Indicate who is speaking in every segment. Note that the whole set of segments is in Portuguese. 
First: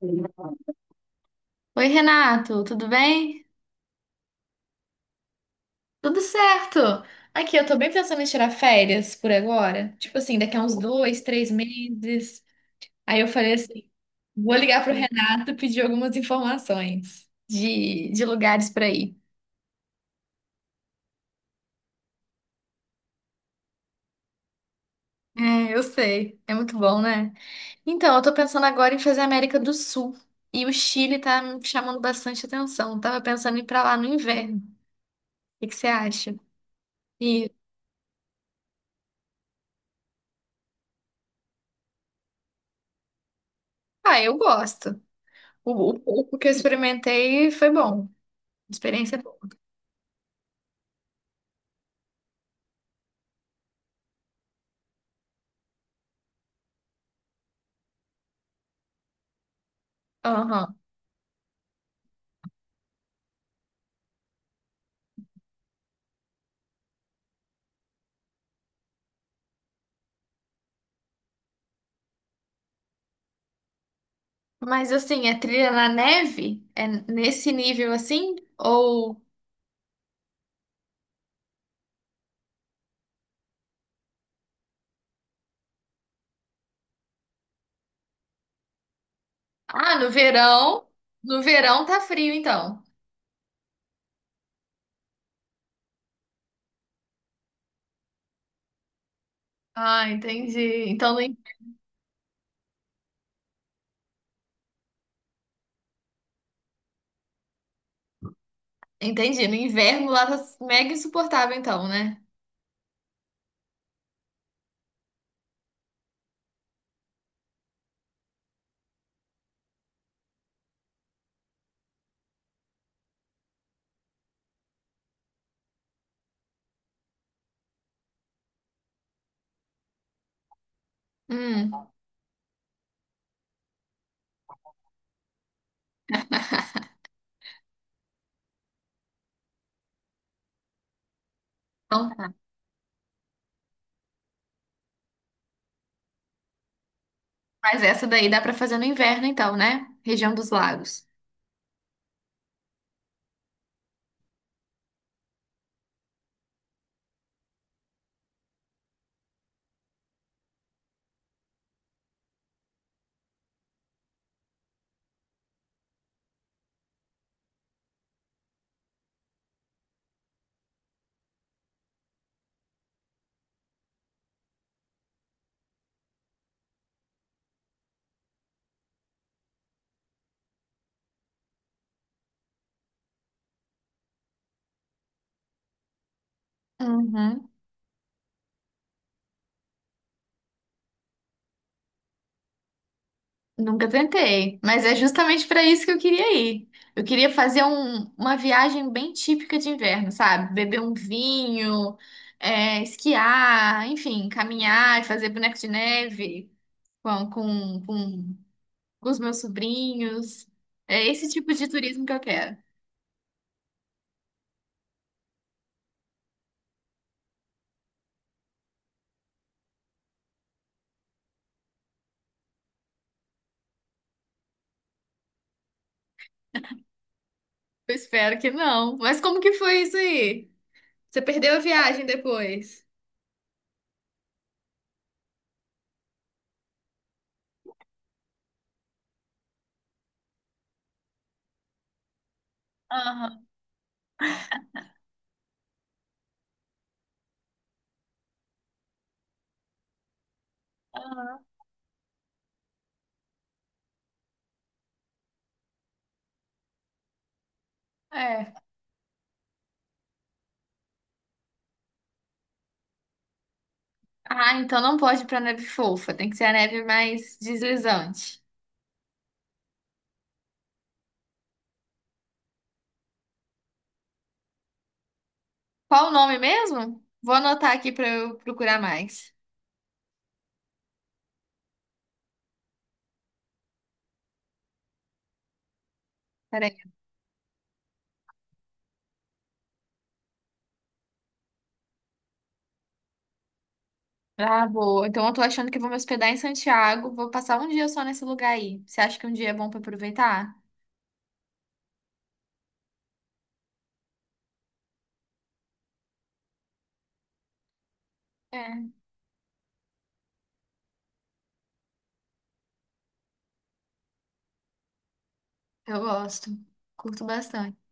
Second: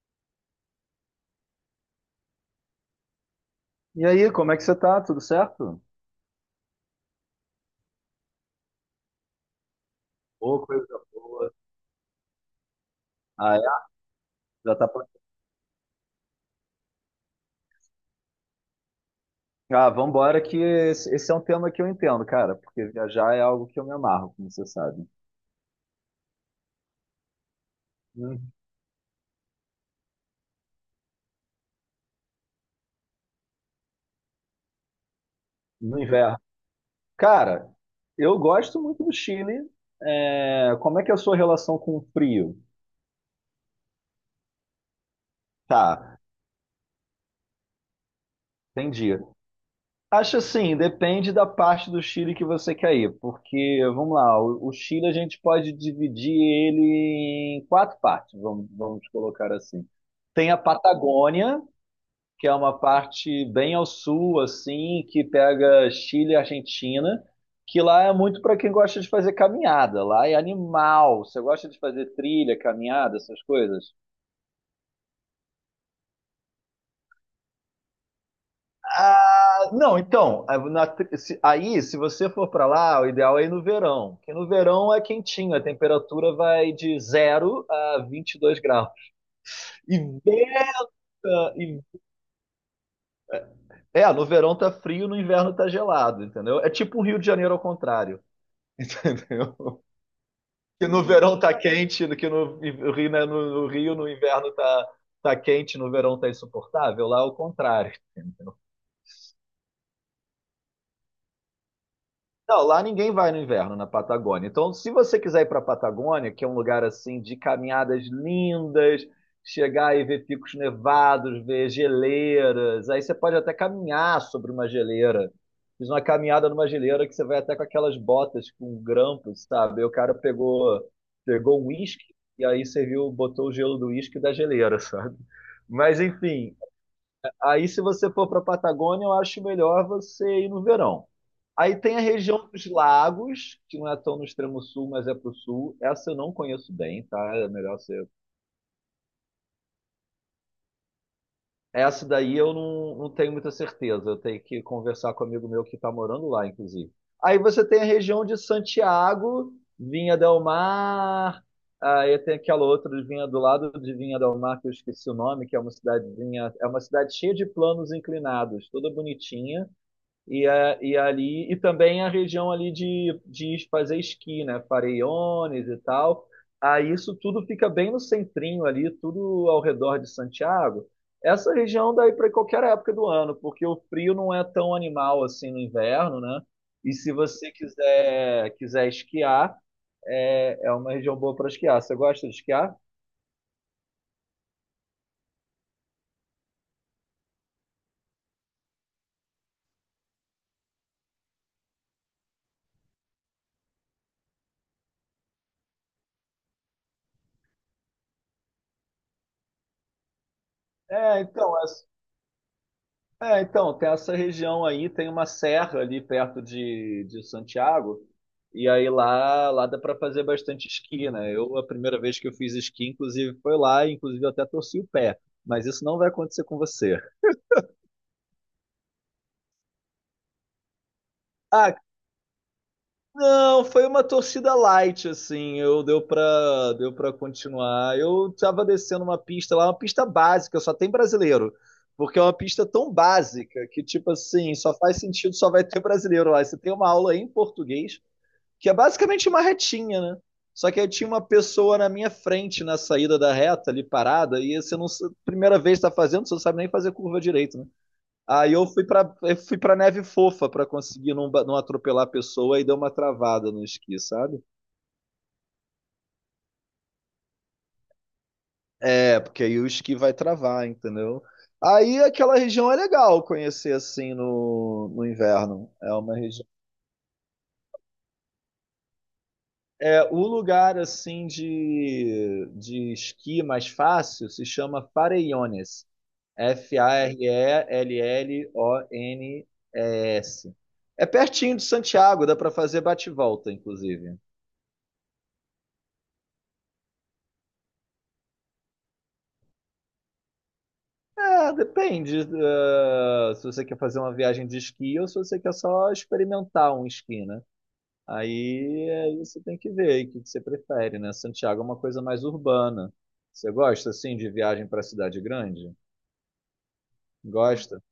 Speaker 1: Oi, Renato, tudo bem?
Speaker 2: E aí, como é que você tá? Tudo certo?
Speaker 1: Tudo certo. Aqui, eu tô bem pensando em tirar férias por agora. Tipo assim, daqui
Speaker 2: Ô,
Speaker 1: a uns
Speaker 2: coisa
Speaker 1: dois, três
Speaker 2: boa.
Speaker 1: meses. Aí eu falei
Speaker 2: Ah, é?
Speaker 1: assim, vou
Speaker 2: Já
Speaker 1: ligar
Speaker 2: tá
Speaker 1: pro
Speaker 2: pra...
Speaker 1: Renato e pedir algumas informações de lugares pra ir.
Speaker 2: Ah, vambora que esse é um tema que eu entendo, cara, porque viajar é algo que eu me amarro, como você sabe.
Speaker 1: É, eu sei. É muito bom, né? Então, eu tô
Speaker 2: Hum.
Speaker 1: pensando agora em fazer a América do Sul. E o Chile tá me chamando bastante atenção. Tava pensando em ir pra lá no inverno. O que que você
Speaker 2: No
Speaker 1: acha?
Speaker 2: inverno.
Speaker 1: E,
Speaker 2: Cara, eu gosto muito do Chile. É, como é que é a sua relação com o frio?
Speaker 1: eu gosto. O
Speaker 2: Tá,
Speaker 1: pouco que eu experimentei foi bom. Experiência
Speaker 2: entendi.
Speaker 1: é boa.
Speaker 2: Acho assim, depende da parte do Chile que você quer ir, porque, vamos lá, o Chile a gente pode dividir ele em quatro partes, vamos colocar assim. Tem a
Speaker 1: Aham.
Speaker 2: Patagônia, que é uma parte bem ao sul, assim, que pega Chile e Argentina, que lá é muito para quem gosta de fazer caminhada, lá é animal. Você gosta de fazer trilha, caminhada, essas coisas?
Speaker 1: Mas assim, é trilha na neve? É nesse nível assim? Ou
Speaker 2: Ah, não, então, a- na tri- se- aí, se você for para lá, o ideal é ir no verão, porque no verão é quentinho, a temperatura vai de zero a 22 graus. E,
Speaker 1: ah, no
Speaker 2: venta-
Speaker 1: verão. No verão
Speaker 2: e-
Speaker 1: tá frio, então.
Speaker 2: no verão tá frio, no inverno tá gelado, entendeu? É tipo o Rio de Janeiro ao contrário, entendeu?
Speaker 1: Ah, entendi.
Speaker 2: Que no verão tá quente, que no Rio, né, no Rio, no inverno tá, tá quente, no verão tá insuportável, lá é o contrário.
Speaker 1: Entendi. No inverno lá tá mega insuportável, então, né?
Speaker 2: Não, lá ninguém vai no inverno na Patagônia. Então, se você quiser ir para a Patagônia, que é um lugar assim de caminhadas lindas, chegar e ver picos nevados, ver geleiras, aí você pode até caminhar sobre uma geleira. Fiz uma caminhada numa geleira que você vai até com aquelas botas com grampos, sabe? E o cara pegou um
Speaker 1: Hum,
Speaker 2: uísque e aí serviu, botou o gelo do uísque da geleira, sabe? Mas enfim, aí se você for para a Patagônia, eu acho melhor você ir no verão. Aí tem a
Speaker 1: então tá.
Speaker 2: região dos lagos, que não é tão no extremo sul, mas é pro sul. Essa eu não conheço bem, tá? É melhor
Speaker 1: Mas essa
Speaker 2: ser.
Speaker 1: daí dá pra fazer no inverno, então, né? Região dos lagos.
Speaker 2: Essa daí eu não tenho muita certeza. Eu tenho que conversar com um amigo meu que está morando lá, inclusive. Aí você tem a região de Santiago, Vinha del Mar. Aí tem aquela outra de Vinha do lado de Vinha del Mar, que eu esqueci o nome, que é uma cidadezinha. É uma cidade cheia de planos inclinados, toda bonitinha. E também a região ali de fazer esqui, né? Farellones e tal. Aí isso tudo fica bem no centrinho ali, tudo ao redor de Santiago. Essa região daí para qualquer época do ano, porque o frio não é tão animal assim no inverno, né? E se
Speaker 1: Uhum.
Speaker 2: você quiser esquiar, é, é uma região boa para esquiar. Você gosta de esquiar?
Speaker 1: Nunca tentei, mas é justamente para isso que eu queria ir. Eu queria fazer uma viagem bem típica de inverno, sabe? Beber um vinho, esquiar, enfim, caminhar e fazer boneco de neve com, com, com, com os meus sobrinhos. É
Speaker 2: É,
Speaker 1: esse tipo
Speaker 2: então, é
Speaker 1: de turismo que eu quero.
Speaker 2: Tem essa região aí, tem uma serra ali perto de Santiago, e aí lá, lá dá para fazer bastante esqui, né? Eu, a primeira vez que eu fiz esqui, inclusive, foi lá, e inclusive eu até torci o pé, mas isso não vai acontecer com você.
Speaker 1: Eu espero que não. Mas como que foi isso aí? Você perdeu a
Speaker 2: Ah,
Speaker 1: viagem depois?
Speaker 2: não, foi uma torcida light, assim, eu deu pra continuar. Eu tava descendo uma pista lá, uma pista básica, só tem brasileiro. Porque é uma pista tão
Speaker 1: Aham.
Speaker 2: básica que, tipo assim, só faz sentido, só vai ter brasileiro lá. Você tem uma aula em português, que é basicamente uma retinha, né? Só que aí tinha uma pessoa na minha frente na saída da reta ali parada e você não primeira vez está fazendo, você não sabe nem fazer curva direito, né? Aí
Speaker 1: É.
Speaker 2: eu fui para neve fofa para conseguir não, não atropelar a pessoa e deu uma travada no esqui, sabe?
Speaker 1: Ah, então não pode ir pra neve fofa, tem que ser a neve mais deslizante.
Speaker 2: É, porque aí o esqui vai travar, entendeu? Aí aquela região é legal conhecer assim no inverno. É
Speaker 1: Qual o
Speaker 2: uma
Speaker 1: nome
Speaker 2: região
Speaker 1: mesmo? Vou anotar aqui para eu procurar mais.
Speaker 2: é, o lugar assim de esqui mais fácil se chama Farellones.
Speaker 1: Peraí.
Speaker 2: F-A-R-E-L-L-O-N-E-S. É pertinho de Santiago, dá para fazer bate-volta, inclusive.
Speaker 1: Ah, boa. Então eu tô achando que vou me hospedar em Santiago. Vou passar um dia só nesse lugar aí. Você acha que um dia é bom para aproveitar?
Speaker 2: É, depende, se você quer fazer uma viagem de esqui ou se você quer só experimentar um esqui, né? Aí,
Speaker 1: É.
Speaker 2: aí você tem que ver aí o que que você prefere, né? Santiago é uma coisa mais urbana. Você gosta, assim, de viagem para cidade grande?
Speaker 1: Eu gosto. Curto bastante.
Speaker 2: Gosta?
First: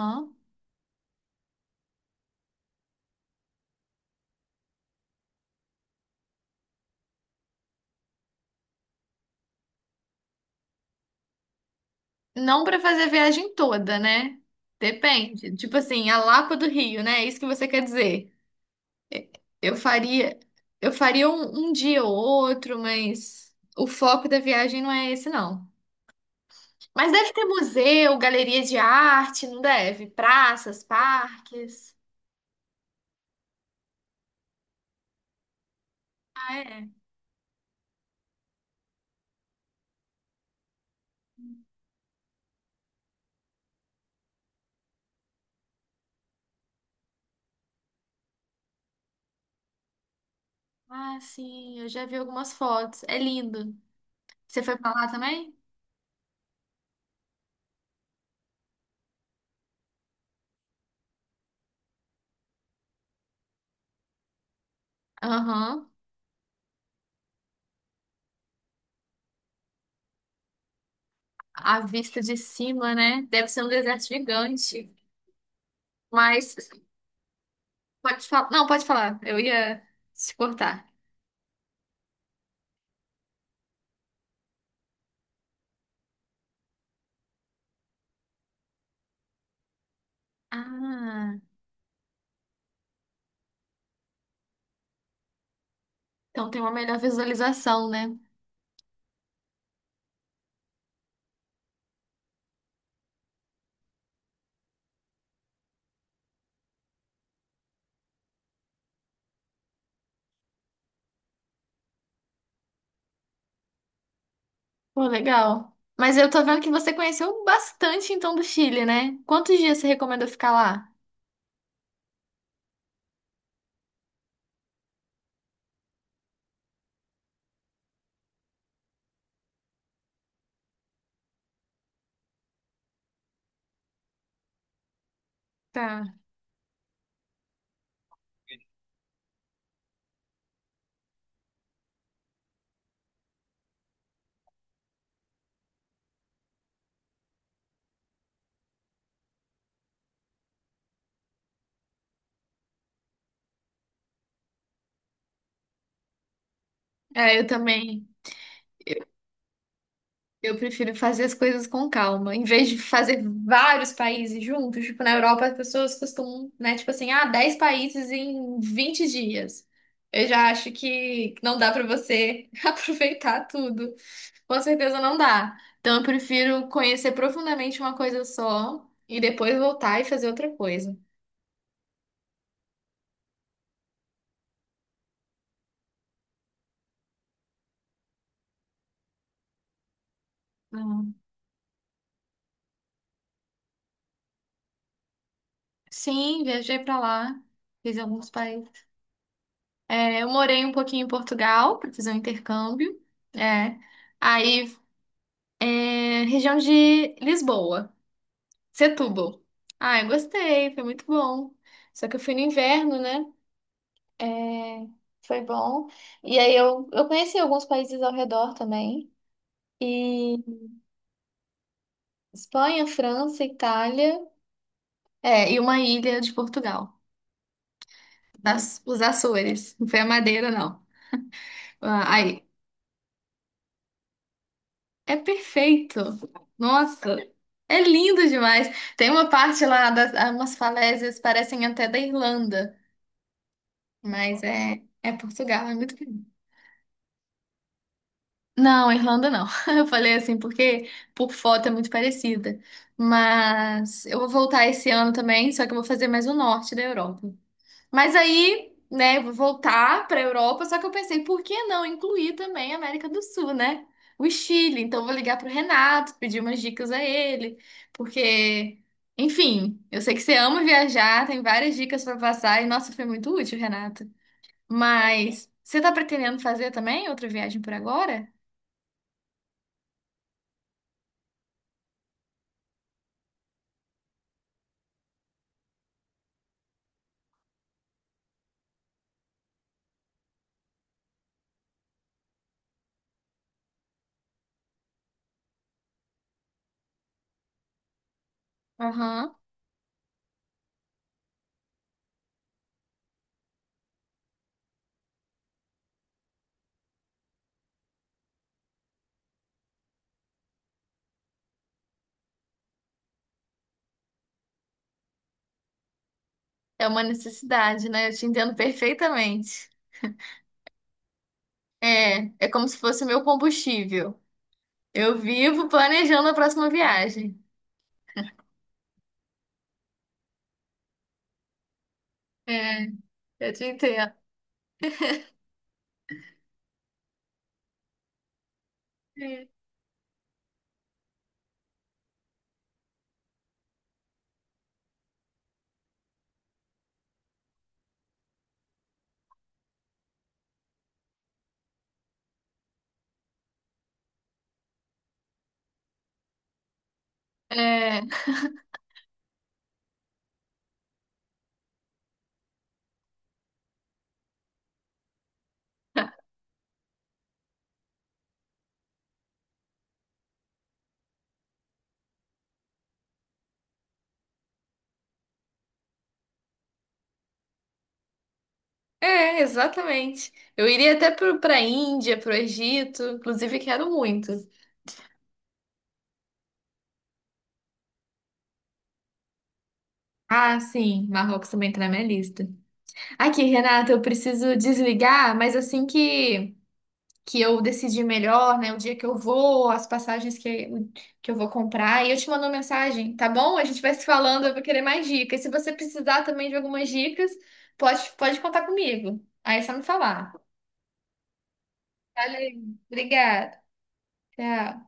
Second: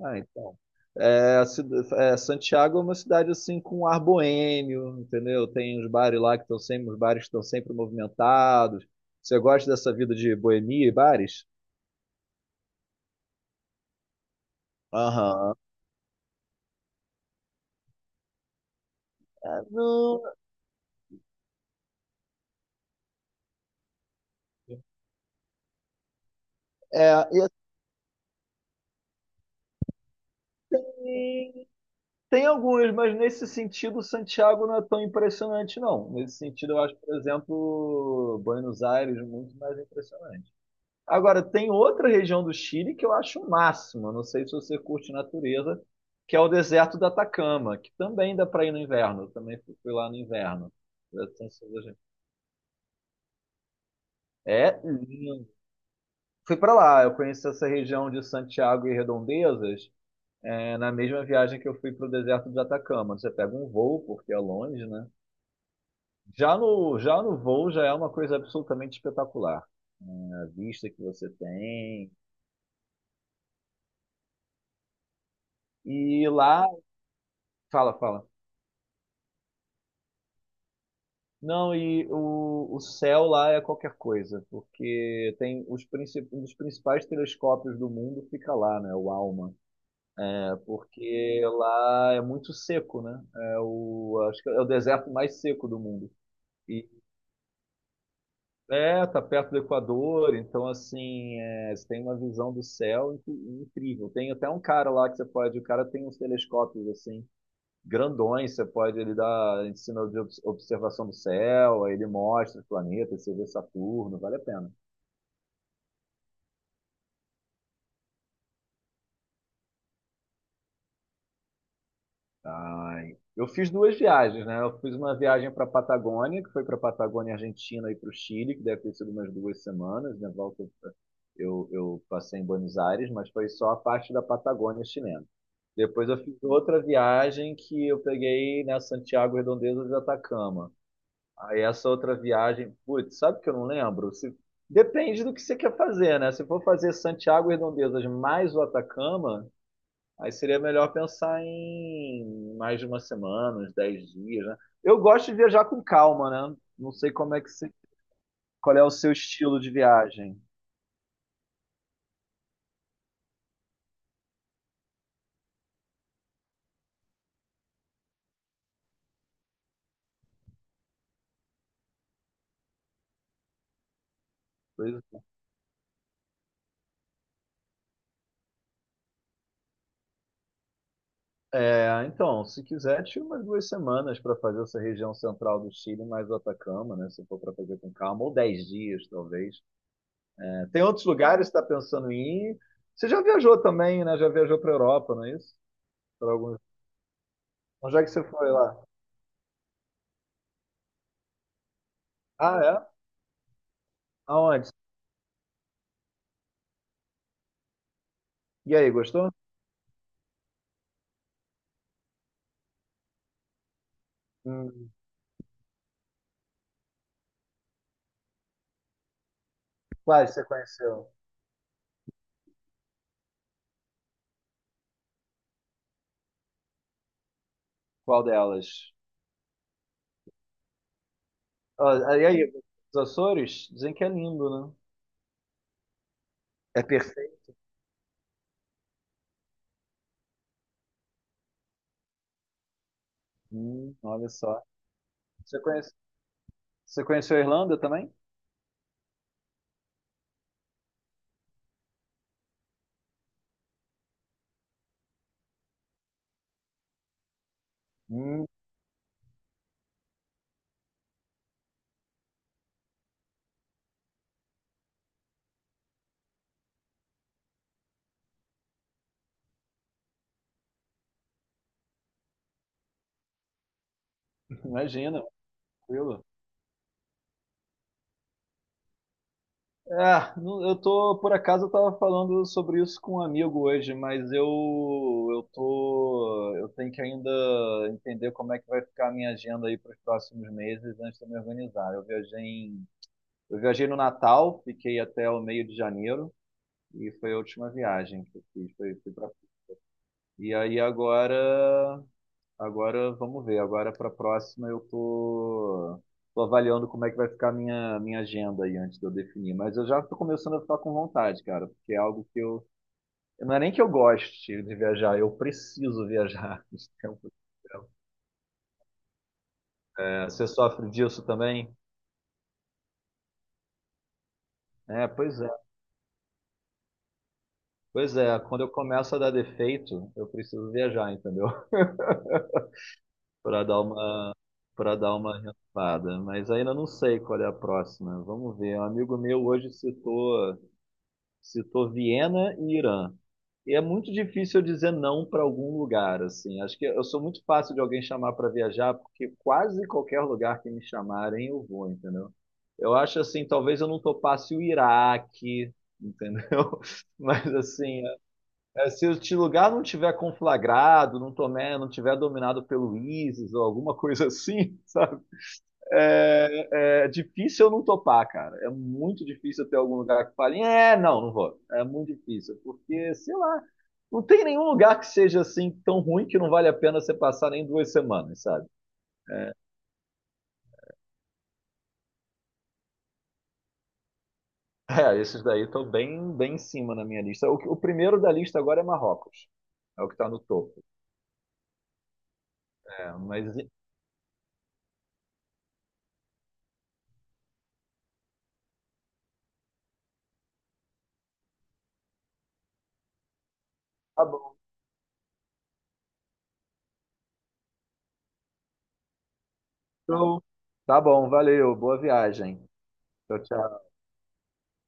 Speaker 2: Ah, então. Santiago é uma cidade assim com ar boêmio, entendeu? Tem uns bares lá que estão sempre, os bares estão sempre movimentados. Você gosta dessa vida de boemia e bares?
Speaker 1: Não para fazer a viagem toda, né?
Speaker 2: Aham.
Speaker 1: Depende. Tipo assim, a Lapa do Rio, né? É isso que você quer dizer.
Speaker 2: É,
Speaker 1: Eu
Speaker 2: não,
Speaker 1: faria, eu faria um dia ou outro, mas o foco da viagem não é esse, não. Mas
Speaker 2: é,
Speaker 1: deve ter
Speaker 2: e
Speaker 1: museu, galeria de arte, não deve? Praças,
Speaker 2: Assim,
Speaker 1: parques.
Speaker 2: tem alguns, mas nesse sentido Santiago não é tão impressionante, não. Nesse
Speaker 1: Ah,
Speaker 2: sentido, eu
Speaker 1: é?
Speaker 2: acho, por exemplo, Buenos Aires muito mais impressionante. Agora, tem outra região do Chile que eu acho o máximo, eu não sei se você curte natureza, que é o deserto do Atacama, que também dá para ir no inverno. Eu também fui lá no inverno.
Speaker 1: Ah, sim, eu já vi algumas fotos. É lindo. Você foi
Speaker 2: É
Speaker 1: pra lá
Speaker 2: lindo.
Speaker 1: também?
Speaker 2: Fui para lá, eu conheci essa região de Santiago e Redondezas, é, na mesma viagem que eu fui para o deserto de Atacama. Você pega um voo, porque é longe, né?
Speaker 1: Aham.
Speaker 2: Já no voo já é uma coisa absolutamente espetacular. Né? A vista que você
Speaker 1: A
Speaker 2: tem.
Speaker 1: vista de cima, né? Deve ser um deserto gigante.
Speaker 2: E
Speaker 1: Mas
Speaker 2: lá. Fala,
Speaker 1: pode
Speaker 2: fala.
Speaker 1: falar. Não, pode falar. Eu ia se cortar.
Speaker 2: Não, e o céu lá é qualquer coisa, porque tem os um dos principais telescópios do mundo fica lá, né? O ALMA. É
Speaker 1: Ah,
Speaker 2: porque lá é muito seco, né? É o, acho que é o deserto mais seco do mundo.
Speaker 1: então tem uma
Speaker 2: E
Speaker 1: melhor visualização, né?
Speaker 2: é, tá perto do Equador, então assim, é, você tem uma visão do céu incrível. Tem até um cara lá que você pode, o cara tem uns telescópios assim grandões, você pode, ele dá ensino de observação do céu, aí ele mostra os planetas, você vê Saturno, vale a pena.
Speaker 1: Pô, legal. Mas eu tô vendo que você conheceu bastante então do Chile, né? Quantos dias você recomendou ficar lá?
Speaker 2: Ai, eu fiz duas viagens, né? Eu fiz uma viagem para a Patagônia, que foi para a Patagônia Argentina e para o Chile, que deve ter sido umas 2 semanas, né? Volta, eu passei em Buenos Aires, mas foi só a parte da Patagônia chilena.
Speaker 1: Tá.
Speaker 2: Depois eu fiz outra viagem que eu peguei na Santiago Redondeza de Atacama. Aí essa outra viagem, putz, sabe que eu não lembro? Depende do que você quer fazer, né? Se for fazer Santiago e Redondezas mais o Atacama, aí seria melhor pensar em mais de uma semana, uns 10 dias, né? Eu gosto de viajar com calma, né? Não sei como
Speaker 1: É,
Speaker 2: é
Speaker 1: eu
Speaker 2: que você,
Speaker 1: também.
Speaker 2: qual é o seu estilo de viagem.
Speaker 1: Eu prefiro fazer as coisas com calma, em vez de fazer vários países juntos. Tipo, na Europa, as pessoas costumam, né? Tipo assim, ah, 10 países em 20 dias. Eu já acho que não dá pra você aproveitar tudo. Com
Speaker 2: Pois
Speaker 1: certeza não dá. Então, eu prefiro conhecer profundamente uma coisa só e depois voltar e fazer outra coisa.
Speaker 2: é, então, se quiser, tira umas 2 semanas para fazer essa região central do Chile mais o Atacama, né? Se for para fazer com calma, ou 10 dias, talvez. Tem outros
Speaker 1: Hum.
Speaker 2: lugares que está pensando em ir? Você já viajou também, né? Já viajou para Europa, não é isso? Para
Speaker 1: Sim,
Speaker 2: alguns.
Speaker 1: viajei pra lá, fiz
Speaker 2: Onde é que você
Speaker 1: alguns
Speaker 2: foi lá?
Speaker 1: países. É, eu morei um pouquinho em Portugal para fazer um
Speaker 2: Ah, é?
Speaker 1: intercâmbio. É. Aí
Speaker 2: Aonde?
Speaker 1: é, região de Lisboa,
Speaker 2: E aí, gostou?
Speaker 1: Setúbal. Ah, eu gostei, foi muito bom. Só que eu fui no inverno, né? É,
Speaker 2: Hum,
Speaker 1: foi bom. E aí eu conheci alguns países ao redor também.
Speaker 2: quais
Speaker 1: E
Speaker 2: você conheceu?
Speaker 1: Espanha, França, Itália, e uma ilha de Portugal,
Speaker 2: Qual delas?
Speaker 1: das, os Açores. Não foi a Madeira, não. Ah,
Speaker 2: Ah, e
Speaker 1: aí
Speaker 2: aí, os Açores? Dizem que é lindo, né?
Speaker 1: é perfeito.
Speaker 2: É
Speaker 1: Nossa,
Speaker 2: perfeito.
Speaker 1: é lindo demais. Tem uma parte lá das ah, umas falésias parecem até da Irlanda.
Speaker 2: Olha
Speaker 1: Mas
Speaker 2: só.
Speaker 1: é
Speaker 2: Você
Speaker 1: Portugal, é
Speaker 2: conhece,
Speaker 1: muito bonito.
Speaker 2: você conheceu a Irlanda também?
Speaker 1: Não, Irlanda não. Eu falei assim porque por foto é muito parecida. Mas eu vou voltar esse ano também, só que eu vou fazer mais o norte da Europa. Mas
Speaker 2: Hum,
Speaker 1: aí, né, eu vou voltar para a Europa, só que eu pensei, por que não incluir também a América do Sul, né? O Chile. Então eu vou ligar pro Renato, pedir umas dicas a ele, porque, enfim, eu sei que você ama viajar, tem várias dicas para passar e nossa, foi muito útil, Renato.
Speaker 2: imagina,
Speaker 1: Mas você tá
Speaker 2: tranquilo.
Speaker 1: pretendendo fazer também outra viagem por agora?
Speaker 2: É, não- eu tô, por acaso, eu tava falando sobre isso com um amigo hoje, mas eu tô, eu tenho que ainda entender como é que vai ficar a minha agenda aí para os próximos meses antes de eu me organizar. Eu viajei em, eu viajei no Natal, fiquei até o meio de janeiro e foi a última viagem que eu fiz, foi, fui pra,
Speaker 1: Aham.
Speaker 2: e aí agora agora vamos ver. Agora para a próxima eu tô, tô avaliando como é que vai ficar a minha agenda aí antes de eu definir. Mas eu já tô começando a ficar com vontade, cara, porque é algo que eu. Não é nem que eu goste de viajar, eu preciso viajar.
Speaker 1: É
Speaker 2: De
Speaker 1: uma
Speaker 2: tempo em
Speaker 1: necessidade,
Speaker 2: tempo.
Speaker 1: né? Eu te entendo perfeitamente.
Speaker 2: É, você sofre disso também?
Speaker 1: É, é como se fosse meu combustível.
Speaker 2: É,
Speaker 1: Eu
Speaker 2: pois é.
Speaker 1: vivo planejando a próxima viagem.
Speaker 2: Pois é, quando eu começo a dar defeito, eu preciso viajar, entendeu?
Speaker 1: É, eu
Speaker 2: Para
Speaker 1: te
Speaker 2: dar
Speaker 1: entendo.
Speaker 2: uma, para dar uma renovada. Mas ainda não sei qual é a próxima. Vamos ver. Um amigo meu hoje citou. Citou Viena e Irã. E é muito difícil eu dizer não para algum lugar, assim. Acho que eu sou muito fácil de alguém chamar para viajar, porque quase qualquer lugar que me chamarem eu vou, entendeu? Eu acho assim, talvez eu não topasse o Iraque, entendeu? Mas
Speaker 1: É,
Speaker 2: assim, se o lugar não tiver conflagrado, não tomé, não tiver dominado pelo ISIS ou alguma coisa assim, é, é difícil eu não topar, cara. É muito difícil eu ter algum lugar que fale, é, não, não vou. É muito difícil, porque, sei lá, não tem nenhum lugar que seja assim tão ruim que não vale a pena você passar nem 2 semanas, sabe?
Speaker 1: exatamente. Eu iria até pro, pra Índia, pro Egito, inclusive quero muito.
Speaker 2: É, esses daí estão bem, bem em cima na minha lista. O primeiro da lista agora é Marrocos. É o que está no
Speaker 1: Ah,
Speaker 2: topo.
Speaker 1: sim, Marrocos também tá na minha lista.
Speaker 2: É,
Speaker 1: Aqui,
Speaker 2: mas
Speaker 1: Renata, eu preciso desligar, mas assim que eu decidir melhor, né? O dia que eu vou, as passagens que eu vou comprar. E eu te mando uma mensagem, tá bom? A gente vai se
Speaker 2: tá
Speaker 1: falando, eu
Speaker 2: bom.
Speaker 1: vou querer mais dicas. Se você precisar também de algumas dicas, pode contar comigo. Aí é só me falar.
Speaker 2: Então, tá bom, valeu. Boa viagem.
Speaker 1: Valeu,
Speaker 2: Tchau,
Speaker 1: obrigada.
Speaker 2: tchau.
Speaker 1: Tchau.